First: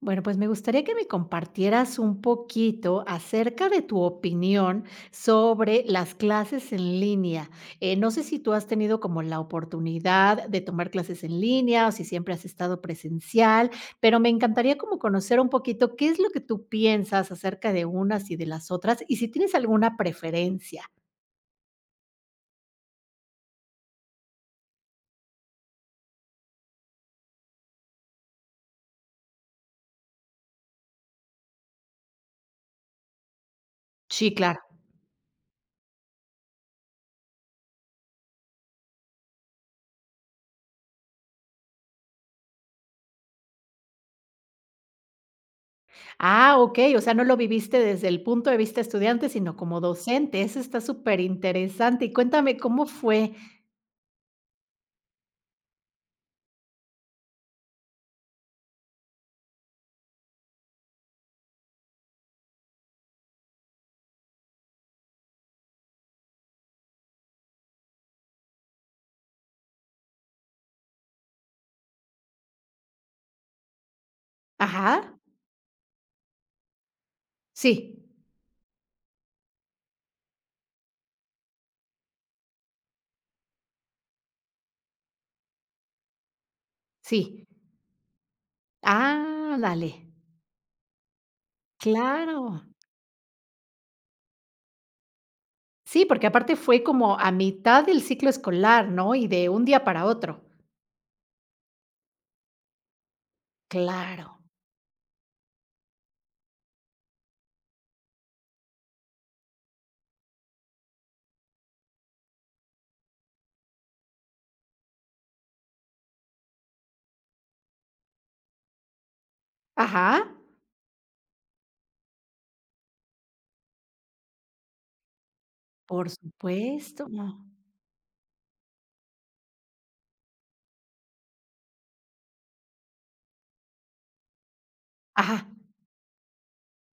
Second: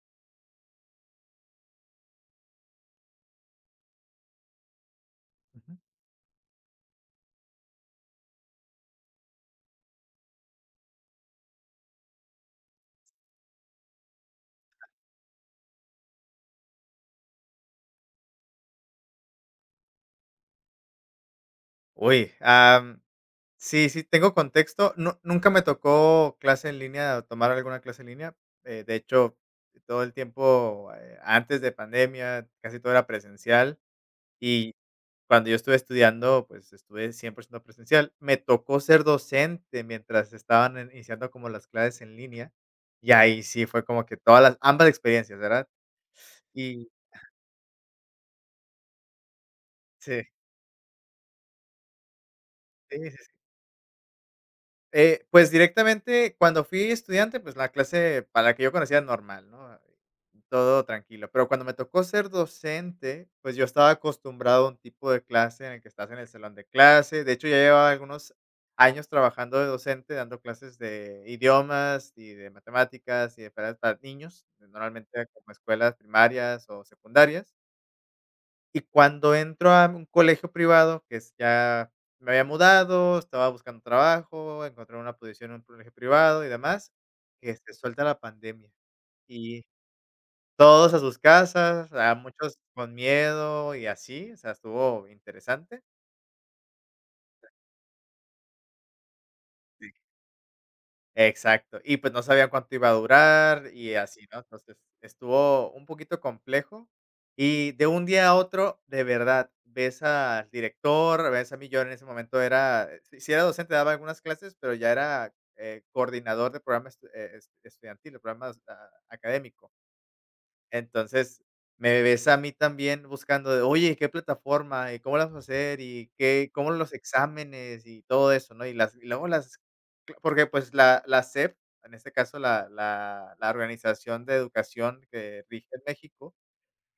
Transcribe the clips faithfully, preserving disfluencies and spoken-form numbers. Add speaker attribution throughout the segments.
Speaker 1: Bueno, pues me gustaría que me compartieras un poquito acerca de tu opinión
Speaker 2: Ujú.
Speaker 1: sobre las clases en línea. Eh, no sé si tú has tenido como la oportunidad de tomar clases en línea o si siempre has estado presencial, pero me encantaría como conocer un poquito qué es lo que tú piensas acerca de unas y de las otras y si tienes alguna preferencia.
Speaker 2: Uy, am, sí, sí, tengo contexto. Nu Nunca me tocó clase en línea, o tomar alguna clase en línea. Eh, de hecho, todo el tiempo, eh, antes de pandemia, casi todo era presencial.
Speaker 1: Sí, claro.
Speaker 2: Y cuando yo estuve estudiando, pues estuve cien por ciento presencial. Me tocó ser docente mientras estaban en- iniciando como las clases en línea. Y ahí sí fue como que todas las, ambas experiencias, ¿verdad?
Speaker 1: Ah, ok,
Speaker 2: Y
Speaker 1: o sea, no lo viviste desde el punto de vista estudiante, sino como
Speaker 2: sí,
Speaker 1: docente. Eso está súper interesante. Y cuéntame cómo
Speaker 2: sí, sí,
Speaker 1: fue.
Speaker 2: Eh, Pues, directamente, cuando fui estudiante, pues, la clase para la que yo conocía normal, ¿no? Todo tranquilo. Pero cuando me tocó ser docente, pues, yo estaba acostumbrado a un tipo de clase en el que estás en el salón de clase. De hecho, ya llevaba algunos años trabajando de docente, dando clases de idiomas y de matemáticas y de para para niños,
Speaker 1: Ajá.
Speaker 2: normalmente como escuelas primarias o secundarias.
Speaker 1: Sí,
Speaker 2: Y cuando entro a un colegio privado, que es ya me había mudado, estaba buscando trabajo, encontré una posición en un colegio privado y demás,
Speaker 1: sí.
Speaker 2: que se suelta la pandemia
Speaker 1: Ah,
Speaker 2: y
Speaker 1: dale.
Speaker 2: todos a sus casas, a muchos
Speaker 1: Claro.
Speaker 2: con miedo y así, o sea, estuvo interesante.
Speaker 1: Sí, porque aparte fue como a mitad del ciclo escolar, ¿no? Y de un día para otro.
Speaker 2: Exacto. Y, pues, no sabía cuánto iba a durar y así,
Speaker 1: Claro.
Speaker 2: ¿no? Entonces, estuvo un poquito complejo. Y de un día a otro, de verdad, ves al director, ves a mí, yo en ese momento era sí sí era docente, daba algunas clases, pero ya era, eh, coordinador de programas, estudiantiles programas, ah, académico.
Speaker 1: Ajá.
Speaker 2: Entonces, me ves a mí también buscando de: "Oye, ¿qué plataforma? ¿Y cómo las vamos a hacer?
Speaker 1: Por
Speaker 2: ¿Y qué cómo los
Speaker 1: supuesto.
Speaker 2: exámenes?", y todo eso, ¿no? Y las y luego las cl- porque, pues, la la S E P, en este caso, la la la organización de educación
Speaker 1: Ajá,
Speaker 2: que rige en México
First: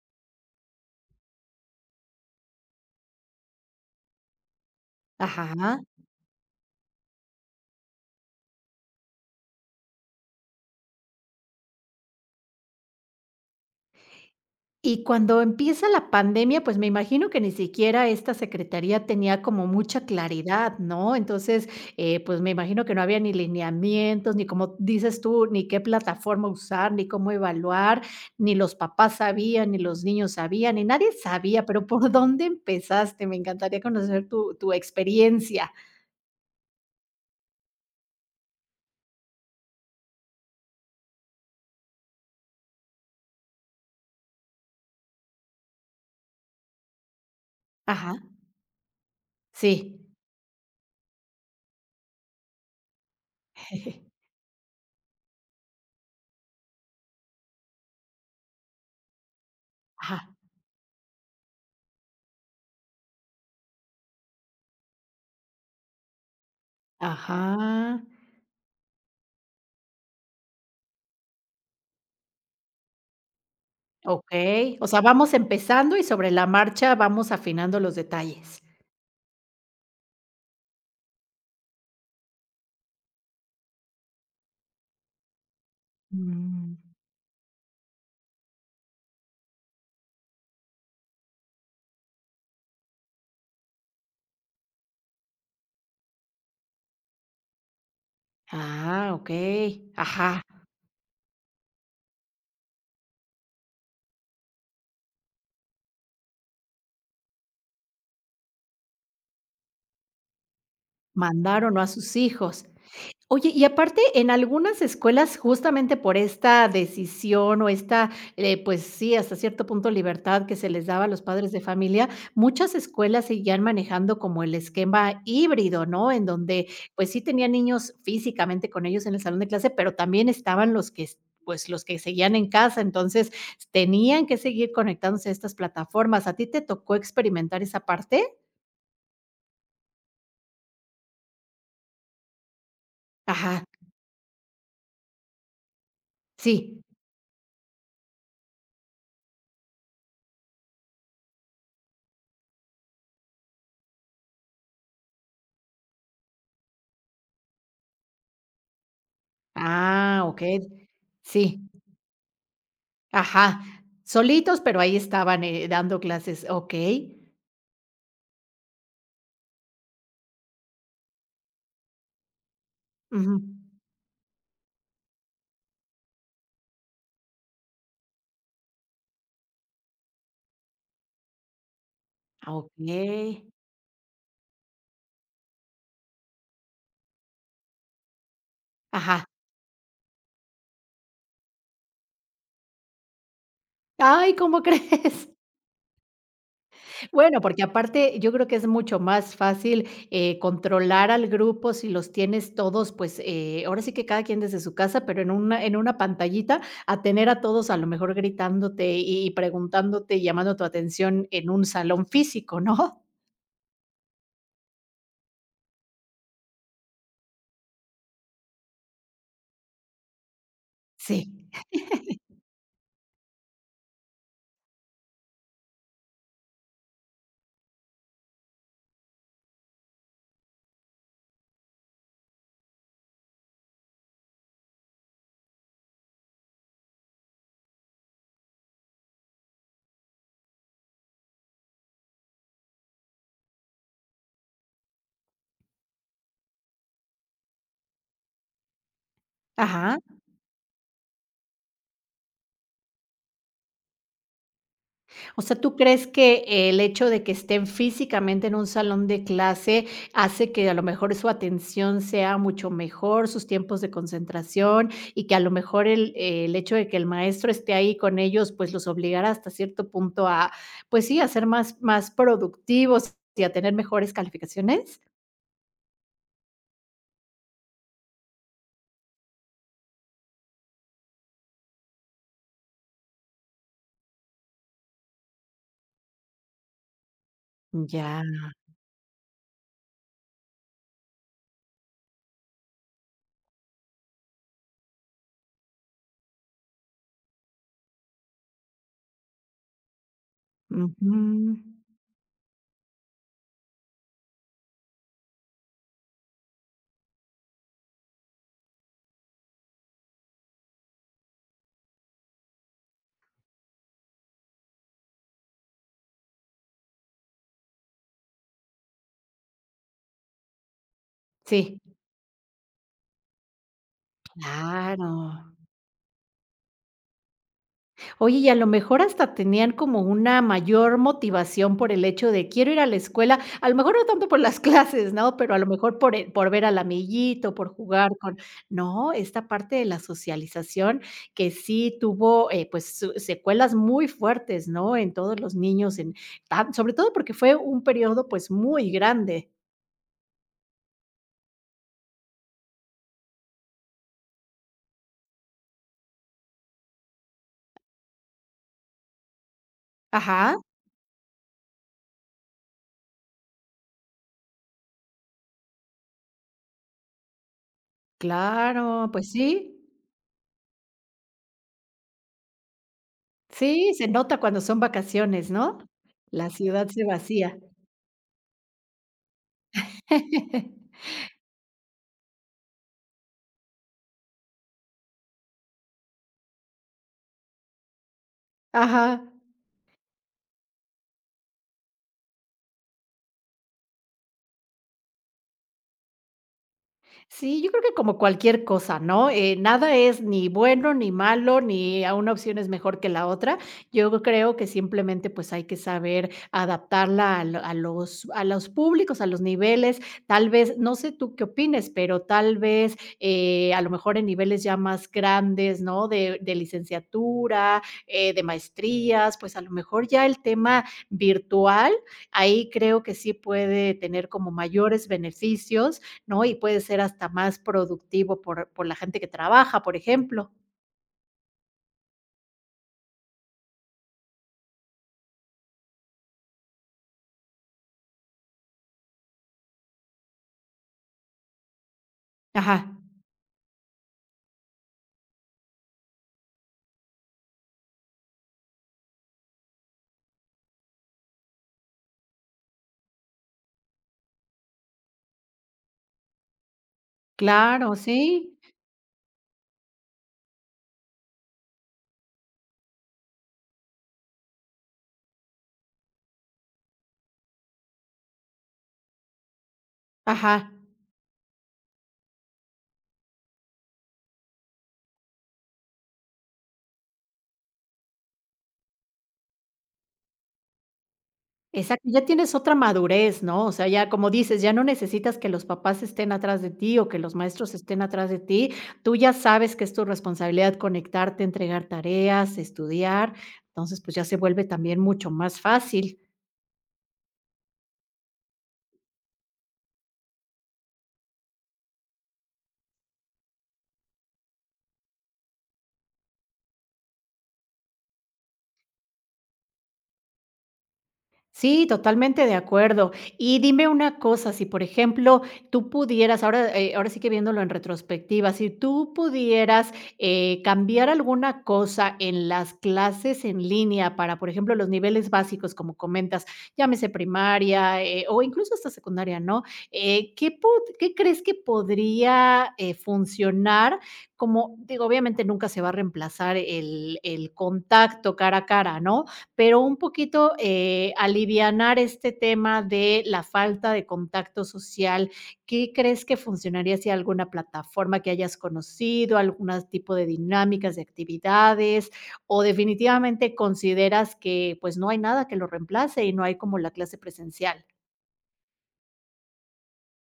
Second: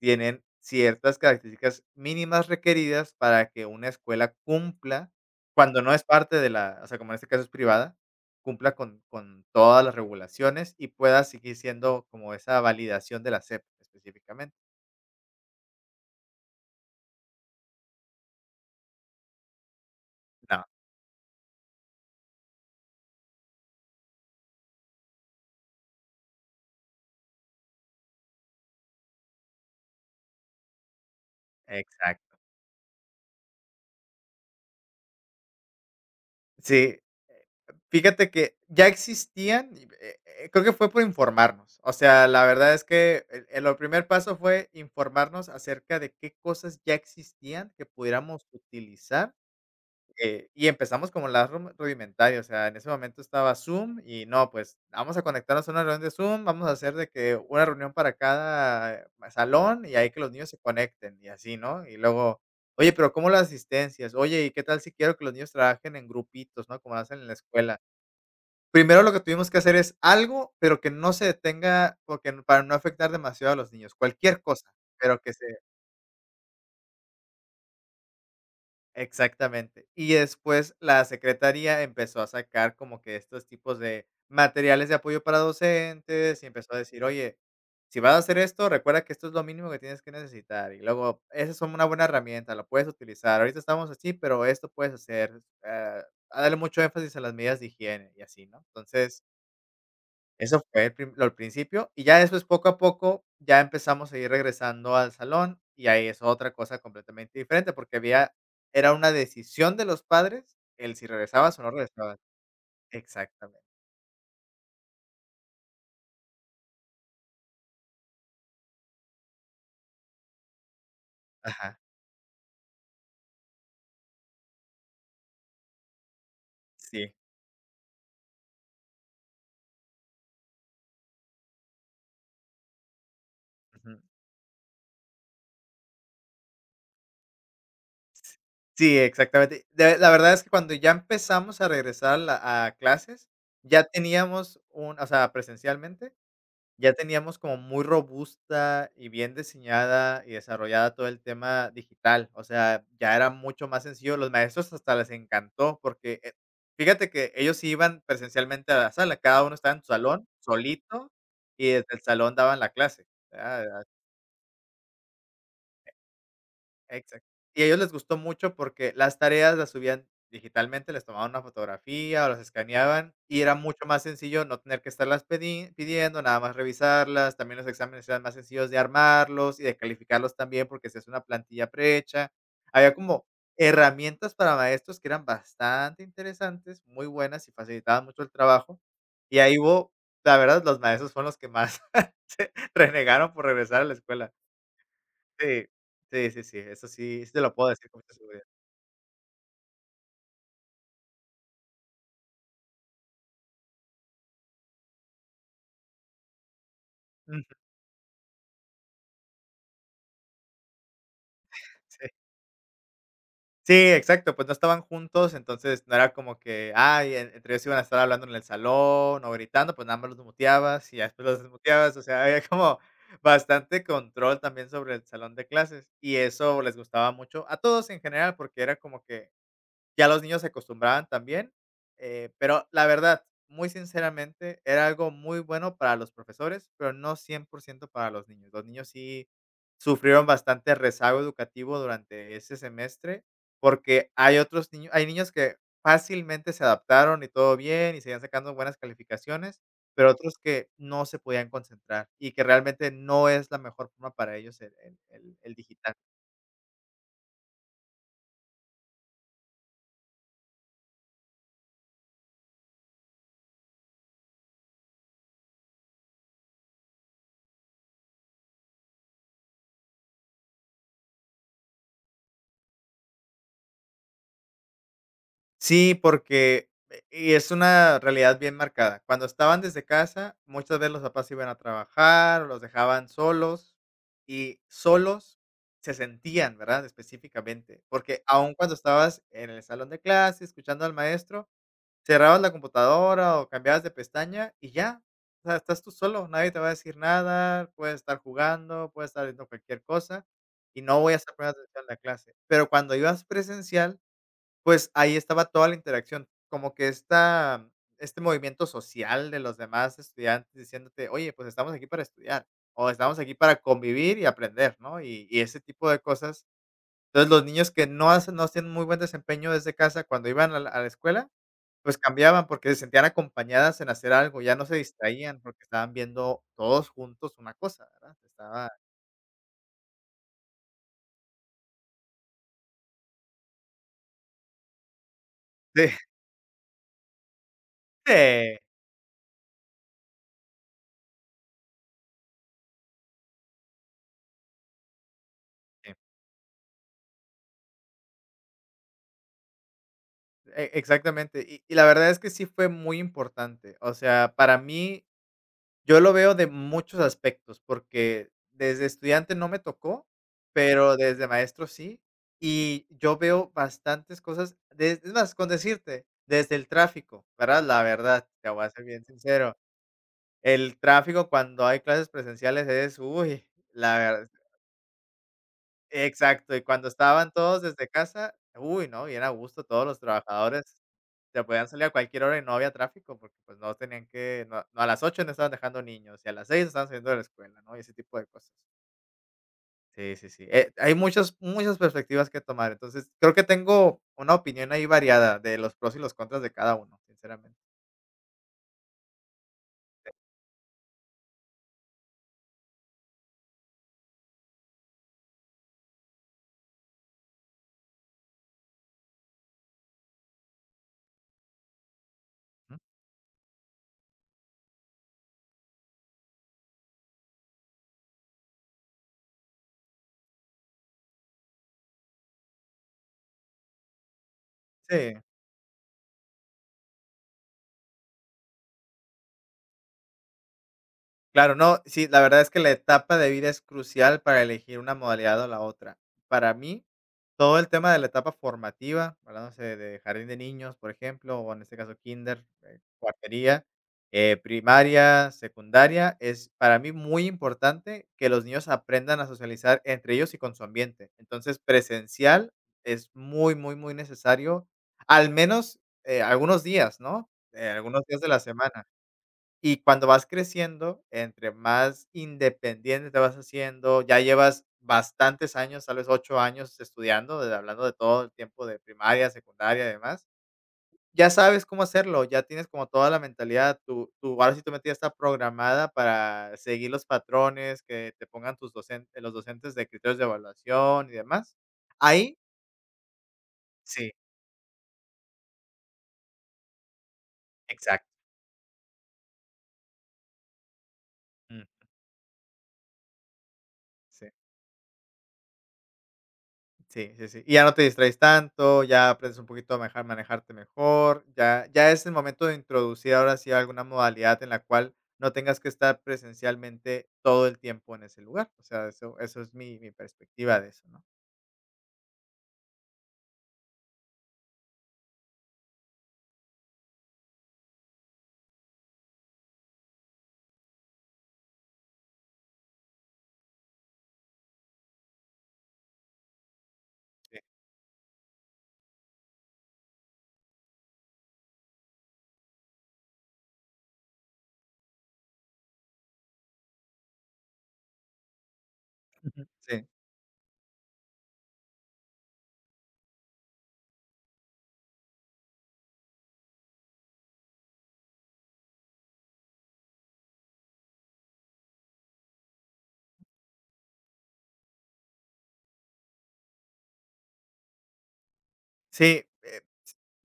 Speaker 2: tienen ciertas características mínimas requeridas para que una escuela cumpla,
Speaker 1: ajá.
Speaker 2: cuando no es parte de la o sea, como en este caso es privada, cumpla con con todas las regulaciones y pueda seguir siendo como esa validación de la S E P específicamente.
Speaker 1: Y cuando empieza la pandemia, pues, me imagino que ni siquiera esta secretaría tenía como mucha
Speaker 2: No,
Speaker 1: claridad, ¿no? Entonces, eh, pues, me imagino que no había ni lineamientos, ni como dices tú, ni qué plataforma usar, ni cómo evaluar, ni los papás sabían, ni los niños sabían, ni nadie sabía, pero, ¿por
Speaker 2: exacto.
Speaker 1: dónde empezaste? Me encantaría conocer tu tu experiencia.
Speaker 2: Sí, fíjate que ya existían, y, eh eh, creo que fue por informarnos. O sea, la verdad es que el el lo primer paso fue informarnos acerca de qué cosas ya existían que
Speaker 1: Ajá,
Speaker 2: pudiéramos utilizar.
Speaker 1: sí.
Speaker 2: Eh, y empezamos como las rum rudimentaria, o sea, en ese momento estaba Zoom y no, pues vamos a conectarnos a una reunión de Zoom, vamos a hacer de que una reunión para cada eh, salón y ahí
Speaker 1: Ajá,
Speaker 2: que los niños se conecten y así, ¿no? Y luego, oye, pero ¿cómo las asistencias? Oye, ¿y qué tal si quiero que los niños trabajen en grupitos, ¿no? Como hacen en la escuela.
Speaker 1: ajá,
Speaker 2: Primero lo que tuvimos que hacer es algo, pero que no se detenga, porque n- para no afectar demasiado a los niños, cualquier cosa,
Speaker 1: okey. O sea,
Speaker 2: pero
Speaker 1: vamos
Speaker 2: que se
Speaker 1: empezando y sobre la marcha vamos afinando los detalles.
Speaker 2: Exactamente. Y después la secretaría empezó a sacar como que estos tipos de materiales de apoyo para docentes y
Speaker 1: Mm.
Speaker 2: empezó a decir, oye, si vas a hacer esto, recuerda que esto es lo mínimo que tienes que necesitar. Y luego, esa es una buena herramienta, la puedes utilizar. Ahorita estamos así, pero esto puedes hacer. Eh, a darle mucho énfasis a las medidas de higiene y así, ¿no?
Speaker 1: Ah,
Speaker 2: Entonces,
Speaker 1: okey. Ajá,
Speaker 2: eso fue el prim lo al principio, y ya después, poco a poco, ya empezamos a ir regresando al salón, y ahí es otra cosa completamente diferente, porque había era una decisión de los padres el si regresabas o no
Speaker 1: mandaron a sus
Speaker 2: regresabas.
Speaker 1: hijos. Oye,
Speaker 2: Exactamente.
Speaker 1: y aparte en algunas escuelas, justamente por esta decisión o esta, eh, pues sí, hasta cierto punto libertad que se les daba a los padres de
Speaker 2: Ajá.
Speaker 1: familia, muchas escuelas seguían manejando como el esquema híbrido, ¿no? En donde, pues
Speaker 2: Sí.
Speaker 1: sí tenían niños físicamente con ellos en el salón de clase, pero también estaban los que es- pues los que seguían en casa, entonces
Speaker 2: Ujú.
Speaker 1: tenían que seguir conectándose a estas plataformas. ¿A ti te tocó experimentar esa parte?
Speaker 2: Sí, exactamente. De la verdad es que cuando ya empezamos a regresar a la a clases,
Speaker 1: Ajá,
Speaker 2: ya teníamos un o sea, presencialmente,
Speaker 1: sí.
Speaker 2: ya teníamos como muy robusta y bien diseñada y desarrollada todo el tema digital, o sea, ya era mucho más sencillo, los maestros hasta les encantó porque, eh, fíjate que ellos sí iban presencialmente a la sala, cada uno estaba en su
Speaker 1: Ah,
Speaker 2: salón
Speaker 1: ok.
Speaker 2: solito y
Speaker 1: Sí.
Speaker 2: desde el salón daban la clase,
Speaker 1: Ajá,
Speaker 2: era
Speaker 1: solitos, pero ahí estaban, eh, dando clases, okey.
Speaker 2: Exacto. Y a ellos les gustó mucho porque las tareas las subían digitalmente, les tomaban una fotografía o las escaneaban
Speaker 1: Ujú.
Speaker 2: y era mucho más sencillo no tener que estarlas pedi- pidiendo, nada más revisarlas. También los exámenes eran más sencillos de armarlos y de calificarlos también porque se hace una plantilla prehecha.
Speaker 1: Ah,
Speaker 2: Había como
Speaker 1: okey.
Speaker 2: herramientas para maestros que eran bastante interesantes, muy buenas y facilitaban mucho el trabajo.
Speaker 1: Ajá.
Speaker 2: Y ahí hubo, la verdad, los maestros fueron los que más renegaron por regresar a la escuela.
Speaker 1: Ay, ¿cómo crees?
Speaker 2: Sí, sí, sí, sí, eso sí, sí
Speaker 1: Bueno,
Speaker 2: te lo
Speaker 1: porque
Speaker 2: puedo decir con mucha
Speaker 1: aparte yo
Speaker 2: seguridad.
Speaker 1: creo que es mucho más fácil, eh, controlar al grupo si los tienes todos, pues, eh, ahora sí que cada quien desde su casa, pero en una en una pantallita, a tener a
Speaker 2: Ujú,
Speaker 1: todos a lo mejor gritándote y y preguntándote y llamando tu atención en un salón
Speaker 2: sí.
Speaker 1: físico, ¿no?
Speaker 2: Sí, exacto, pues no estaban juntos, entonces no era como que, ay, en entre ellos iban a estar hablando en el salón o gritando, pues nada más los muteabas y ya después los
Speaker 1: Sí.
Speaker 2: desmuteabas, o sea, había como bastante control también sobre el salón de clases y eso les gustaba mucho a todos en general porque era como que ya los niños se acostumbraban también, eh, pero la verdad, muy sinceramente, era algo muy bueno para los profesores, pero no cien por ciento para los niños. Los niños sí sufrieron bastante rezago educativo durante ese semestre, porque hay otros niños hay niños que fácilmente se adaptaron y todo bien, y seguían sacando buenas calificaciones,
Speaker 1: Ajá.
Speaker 2: pero otros que no se podían concentrar y que realmente no es la mejor forma para ellos el el el
Speaker 1: O
Speaker 2: el
Speaker 1: sea, ¿tú
Speaker 2: digital.
Speaker 1: crees que el hecho de que estén físicamente en un salón de clase hace que a lo mejor su atención sea mucho mejor, sus tiempos de concentración y que a lo mejor el, eh, el hecho de que el maestro esté ahí con ellos, pues los obligará hasta cierto punto a, pues sí, a ser más, más productivos y a tener mejores calificaciones?
Speaker 2: Sí, porque eh, y es una realidad bien marcada. Cuando estaban desde casa, muchas veces los papás iban a trabajar, o los dejaban solos, y solos se sentían, ¿verdad? Específicamente,
Speaker 1: Ya.
Speaker 2: porque aun cuando estabas en el salón de clase, escuchando al maestro, cerrabas la computadora o cambiabas de pestaña y ya, o sea, estás tú solo, nadie te va a decir nada, puedes estar jugando, puedes estar haciendo cualquier cosa, y no voy
Speaker 1: Ujú.
Speaker 2: a estar poniendo atención a la clase. Pero cuando ibas presencial pues, ahí estaba toda la interacción, como que esta este movimiento social de los demás estudiantes diciéndote: "Oye, pues, estamos aquí para estudiar, o estamos aquí para convivir y aprender", ¿no? Y y ese tipo de cosas. Entonces, los niños que no hacen no tienen muy buen desempeño desde casa, cuando iban a la a la escuela,
Speaker 1: Sí,
Speaker 2: pues, cambiaban porque se sentían acompañadas en hacer algo, ya no se
Speaker 1: claro.
Speaker 2: distraían porque estaban viendo todos juntos una cosa, ¿verdad?
Speaker 1: Oye, y a lo
Speaker 2: Estaba
Speaker 1: mejor hasta tenían como una mayor motivación por el hecho de quiero ir a la escuela, a lo mejor no tanto por las clases, ¿no? Pero a lo
Speaker 2: sí,
Speaker 1: mejor por e por ver al amiguito, por jugar con
Speaker 2: sí,
Speaker 1: no, esta parte de la socialización que sí tuvo, eh, pues, su secuelas muy fuertes, ¿no? En todos los
Speaker 2: sí,
Speaker 1: niños, en tan sobre todo porque fue un periodo, pues, muy grande.
Speaker 2: e exactamente. Y y la verdad es que sí fue muy importante. O sea, para mí yo lo veo de muchos aspectos, porque desde estudiante no me tocó,
Speaker 1: Ajá.
Speaker 2: pero desde maestro sí, y yo veo bastantes cosas, des es más, con decirte, desde el tráfico, ¿verdad? La verdad, te voy a ser bien
Speaker 1: Claro, pues
Speaker 2: sincero,
Speaker 1: sí.
Speaker 2: el tráfico cuando hay clases presenciales es, uy,
Speaker 1: Sí,
Speaker 2: la
Speaker 1: se
Speaker 2: verdad,
Speaker 1: nota cuando son vacaciones, ¿no? La
Speaker 2: exacto, y
Speaker 1: ciudad
Speaker 2: cuando
Speaker 1: se
Speaker 2: estaban
Speaker 1: vacía.
Speaker 2: todos desde casa, uy, no, bien a gusto, todos los trabajadores se podían salir a cualquier hora y no había tráfico, porque, pues, no tenían que no no, a las ocho no estaban dejando niños, y a las seis estaban saliendo de la escuela, ¿no? Y ese tipo de cosas.
Speaker 1: Ajá.
Speaker 2: Sí, sí, sí. Eh, hay muchas muchas perspectivas que tomar. Entonces, creo que tengo una opinión ahí variada de los pros y los contras de cada uno, sinceramente.
Speaker 1: Sí, yo creo que como cualquier cosa, ¿no? Eh, nada es ni bueno ni malo, ni a una opción es mejor que la otra. Yo creo que simplemente, pues, hay que saber adaptarla a lo a los a los públicos, a los niveles. Tal vez, no sé tú qué opines, pero tal
Speaker 2: Ujú.
Speaker 1: vez, eh, a lo mejor en niveles ya más grandes, ¿no? De de licenciatura, eh, de maestrías, pues, a lo mejor ya el tema virtual, ahí creo que sí puede tener como mayores
Speaker 2: Sí.
Speaker 1: beneficios, ¿no? Y puede ser hasta más productivo por por la gente que trabaja, por ejemplo.
Speaker 2: Claro, no, sí, la verdad es que la etapa de vida es crucial para elegir una modalidad o la otra. Para mí, todo el tema de la etapa formativa, hablándose de jardín de niños, por ejemplo, o en este caso kinder,
Speaker 1: Ajá.
Speaker 2: eh, guardería, eh, primaria, secundaria, es para mí muy importante que los niños aprendan a socializar entre ellos y con su ambiente. Entonces, presencial es muy, muy, muy necesario, al menos eh, algunos días, ¿no? Eh,
Speaker 1: Claro,
Speaker 2: algunos días de la
Speaker 1: sí.
Speaker 2: semana. Y cuando vas creciendo, entre más independiente te vas haciendo, ya llevas bastantes años, tal vez ocho años estudiando, de hablando de todo el tiempo de primaria, secundaria y demás.
Speaker 1: Ajá.
Speaker 2: Ya sabes cómo hacerlo, ya tienes como toda la mentalidad, tu tu ahora sí tu mente ya está programada para seguir los patrones que te pongan tus docentes, los docentes de criterios de evaluación y demás.
Speaker 1: Exacto, ya
Speaker 2: Ahí
Speaker 1: tienes otra madurez, ¿no? O sea, ya
Speaker 2: sí,
Speaker 1: como dices, ya no necesitas que los papás estén atrás de ti o que los maestros estén
Speaker 2: exacto.
Speaker 1: atrás de ti. Tú ya sabes que es tu responsabilidad conectarte,
Speaker 2: Mm.
Speaker 1: entregar tareas, estudiar. Entonces, pues, ya
Speaker 2: Sí.
Speaker 1: se vuelve también mucho más fácil.
Speaker 2: Sí, sí, sí. Y ya no te distraes tanto, ya aprendes un poquito a manejar manejarte mejor, ya ya es el momento de introducir ahora sí alguna modalidad en la cual no tengas que estar presencialmente todo el tiempo en ese lugar. O sea, eso eso es mi mi perspectiva de eso, ¿no?
Speaker 1: Sí, totalmente de acuerdo. Y dime una cosa, si por ejemplo tú pudieras, ahora, eh, ahora sí que viéndolo en retrospectiva, si tú pudieras eh, cambiar alguna cosa en las clases en línea para, por ejemplo, los niveles básicos, como comentas, llámese
Speaker 2: Sí.
Speaker 1: primaria, eh, o incluso hasta secundaria, ¿no? Eh, ¿qué, pod- qué crees que podría eh, funcionar? Como digo, obviamente nunca se va a reemplazar el, el contacto cara a cara, ¿no?
Speaker 2: Ujú.
Speaker 1: Pero
Speaker 2: Sí.
Speaker 1: un poquito, eh, alivianar este tema de la falta de contacto social. ¿Qué crees que funcionaría si alguna plataforma que hayas conocido, algún tipo de dinámicas, de actividades, o definitivamente consideras que pues no hay nada que lo reemplace y no hay como la clase presencial?
Speaker 2: Sí, eh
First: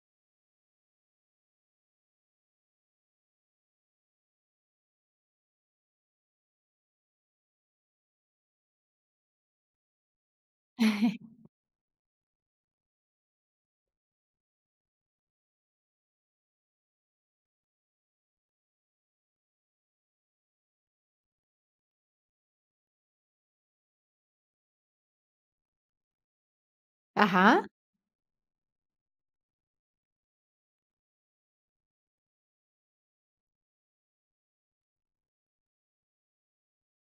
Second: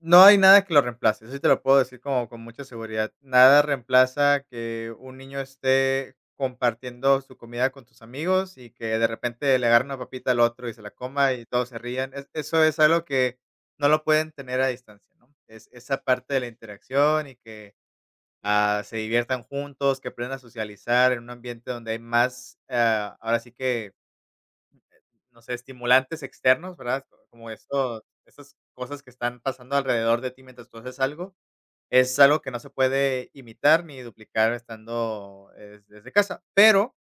Speaker 2: no hay nada que lo reemplace, eso sí te lo puedo decir como con mucha seguridad. Nada reemplaza que un niño esté compartiendo su comida con tus amigos y que de repente le agarre una papita al otro y se la coma y todos se rían. Es- eso es algo que no lo pueden tener a distancia, ¿no? Es esa parte de la interacción y que ah, se diviertan juntos, que aprendan a socializar en un ambiente donde hay más, ah, ahora sí que, no sé, estimulantes externos, ¿verdad? Como
Speaker 1: Ajá,
Speaker 2: esto, estas cosas que están pasando alrededor de ti mientras tú haces algo es algo que no se puede imitar ni duplicar estando, eh, desde casa, pero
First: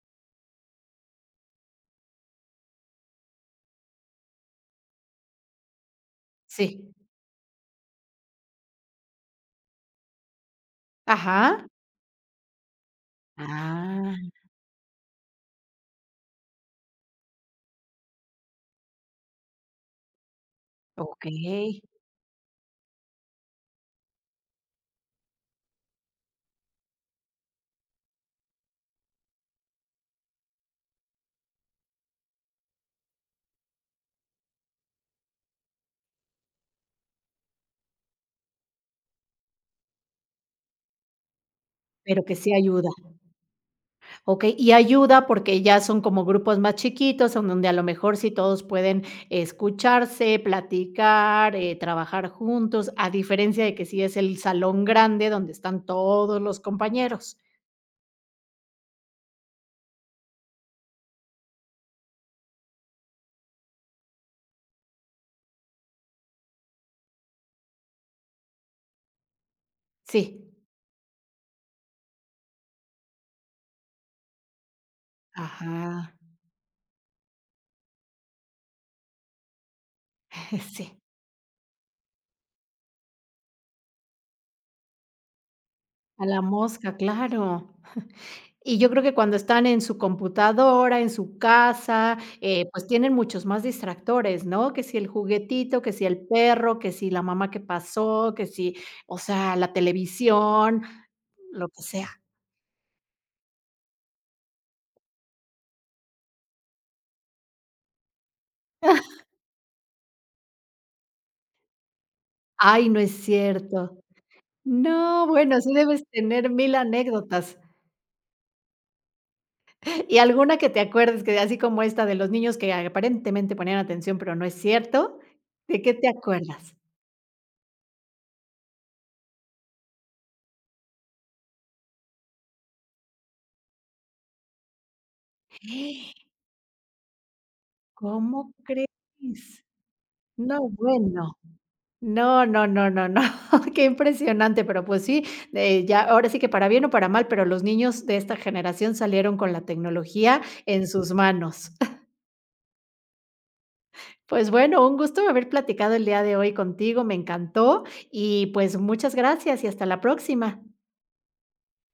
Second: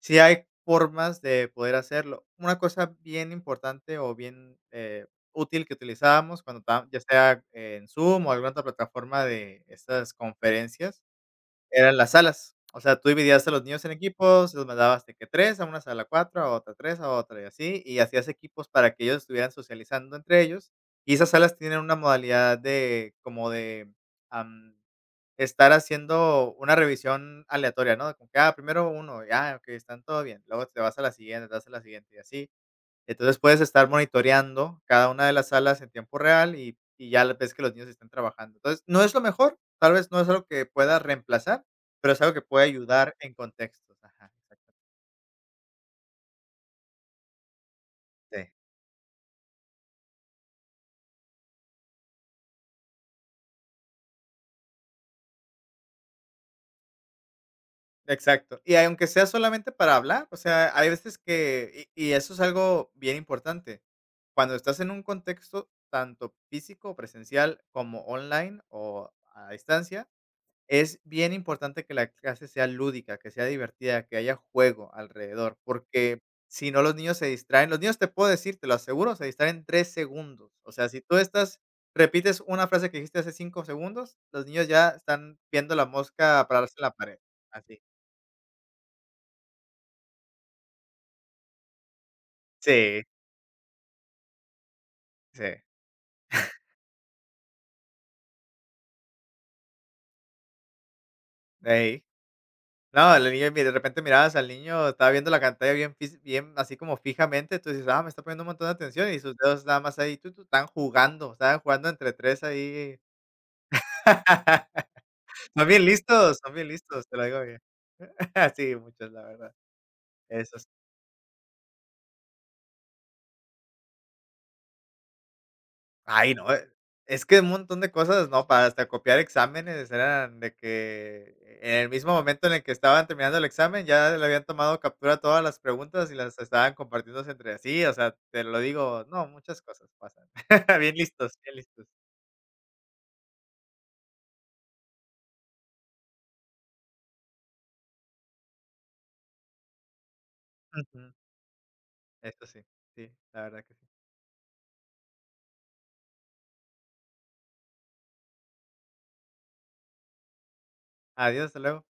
Speaker 2: sí hay formas de poder hacerlo. Una cosa bien importante o bien, eh, útil que utilizábamos cuando ta
Speaker 1: sí,
Speaker 2: ya sea eh, en Zoom o alguna otra plataforma de estas conferencias
Speaker 1: ajá.
Speaker 2: eran las salas. O sea, tú dividías a los niños en
Speaker 1: Ah,
Speaker 2: equipos, los mandabas de que tres a una sala, cuatro a otra, tres a otra, y así, y hacías equipos para que ellos estuvieran socializando entre ellos. Y esas salas tienen
Speaker 1: okey,
Speaker 2: una modalidad de como de, am, estar haciendo una revisión aleatoria, ¿no? Como que, ah, primero uno, y, ah, okey, están todo bien. Luego te vas a la siguiente, te vas a la siguiente, y así. Entonces, puedes estar monitoreando cada una de las salas en tiempo real y y ya ves que los niños están trabajando. Entonces, no es lo mejor, tal vez no es algo que pueda reemplazar, pero es
Speaker 1: pero
Speaker 2: algo
Speaker 1: que
Speaker 2: que
Speaker 1: sí
Speaker 2: puede
Speaker 1: ayuda.
Speaker 2: ayudar en contextos. Ajá,
Speaker 1: Okey, y
Speaker 2: exactamente.
Speaker 1: ayuda porque ya son como grupos más chiquitos, en donde a lo mejor sí todos pueden escucharse, platicar, eh, trabajar juntos, a diferencia de que sí es el salón grande donde están todos los compañeros.
Speaker 2: Exacto. Y aunque sea solamente para hablar, o sea, hay veces que y y eso es algo bien importante. Cuando estás en un contexto tanto físico, presencial, como online o a distancia,
Speaker 1: Sí.
Speaker 2: es bien importante que la clase sea lúdica, que sea divertida, que haya juego alrededor,
Speaker 1: Ajá.
Speaker 2: porque si no los niños se distraen, los niños te puedo decir, te lo aseguro, se distraen tres segundos. O sea,
Speaker 1: Sí,
Speaker 2: si tú estás repites una frase que dijiste hace cinco segundos, los niños ya están viendo la
Speaker 1: a la
Speaker 2: mosca pararse en la
Speaker 1: mosca,
Speaker 2: pared,
Speaker 1: claro.
Speaker 2: así.
Speaker 1: Y yo creo que cuando están en su computadora, en su casa, eh, pues
Speaker 2: Sí,
Speaker 1: tienen muchos más distractores, ¿no? Que si el
Speaker 2: sí,
Speaker 1: juguetito, que si el perro, que si la mamá que pasó, que si, o sea, la televisión, lo que
Speaker 2: ey.
Speaker 1: sea.
Speaker 2: No, el niño, mira, de repente mirabas al niño, estaba viendo la pantalla bien fis bien así como fijamente, tú dices: "Ah, me está poniendo un montón de atención", y sus dedos nada más ahí, Tú, tú están jugando, estaban jugando entre tres
Speaker 1: Ay,
Speaker 2: ahí
Speaker 1: no es cierto. No, bueno,
Speaker 2: son
Speaker 1: sí
Speaker 2: bien
Speaker 1: debes
Speaker 2: listos,
Speaker 1: tener
Speaker 2: son bien
Speaker 1: mil
Speaker 2: listos, te lo digo
Speaker 1: anécdotas.
Speaker 2: bien. Sí, muchos, la verdad.
Speaker 1: ¿Y alguna
Speaker 2: Eso sí.
Speaker 1: que te acuerdes que así como esta de los niños que aparentemente ponían atención, pero no es cierto? ¿De qué te
Speaker 2: Ay, no, eh,
Speaker 1: acuerdas?
Speaker 2: es que un montón de cosas, ¿no? Para hasta copiar exámenes eran de que en el mismo momento en el que estaban terminando el examen, ya le habían tomado captura a todas las preguntas y las estaban compartiéndose entre sí, o sea, te
Speaker 1: ¿Cómo
Speaker 2: lo digo, no, muchas
Speaker 1: crees?
Speaker 2: cosas pasan.
Speaker 1: No,
Speaker 2: Bien listos,
Speaker 1: bueno.
Speaker 2: bien listos.
Speaker 1: No, no, no, no, no, qué impresionante, pero, pues sí, eh, ya ahora sí que para bien o para mal, pero los niños de esta generación salieron con la tecnología en sus
Speaker 2: Ujú.
Speaker 1: manos.
Speaker 2: Eso sí, sí, la verdad que sí.
Speaker 1: Pues bueno, un gusto haber platicado el día de hoy contigo, me encantó y, pues, muchas gracias y hasta la próxima.
Speaker 2: Adiós, hasta luego.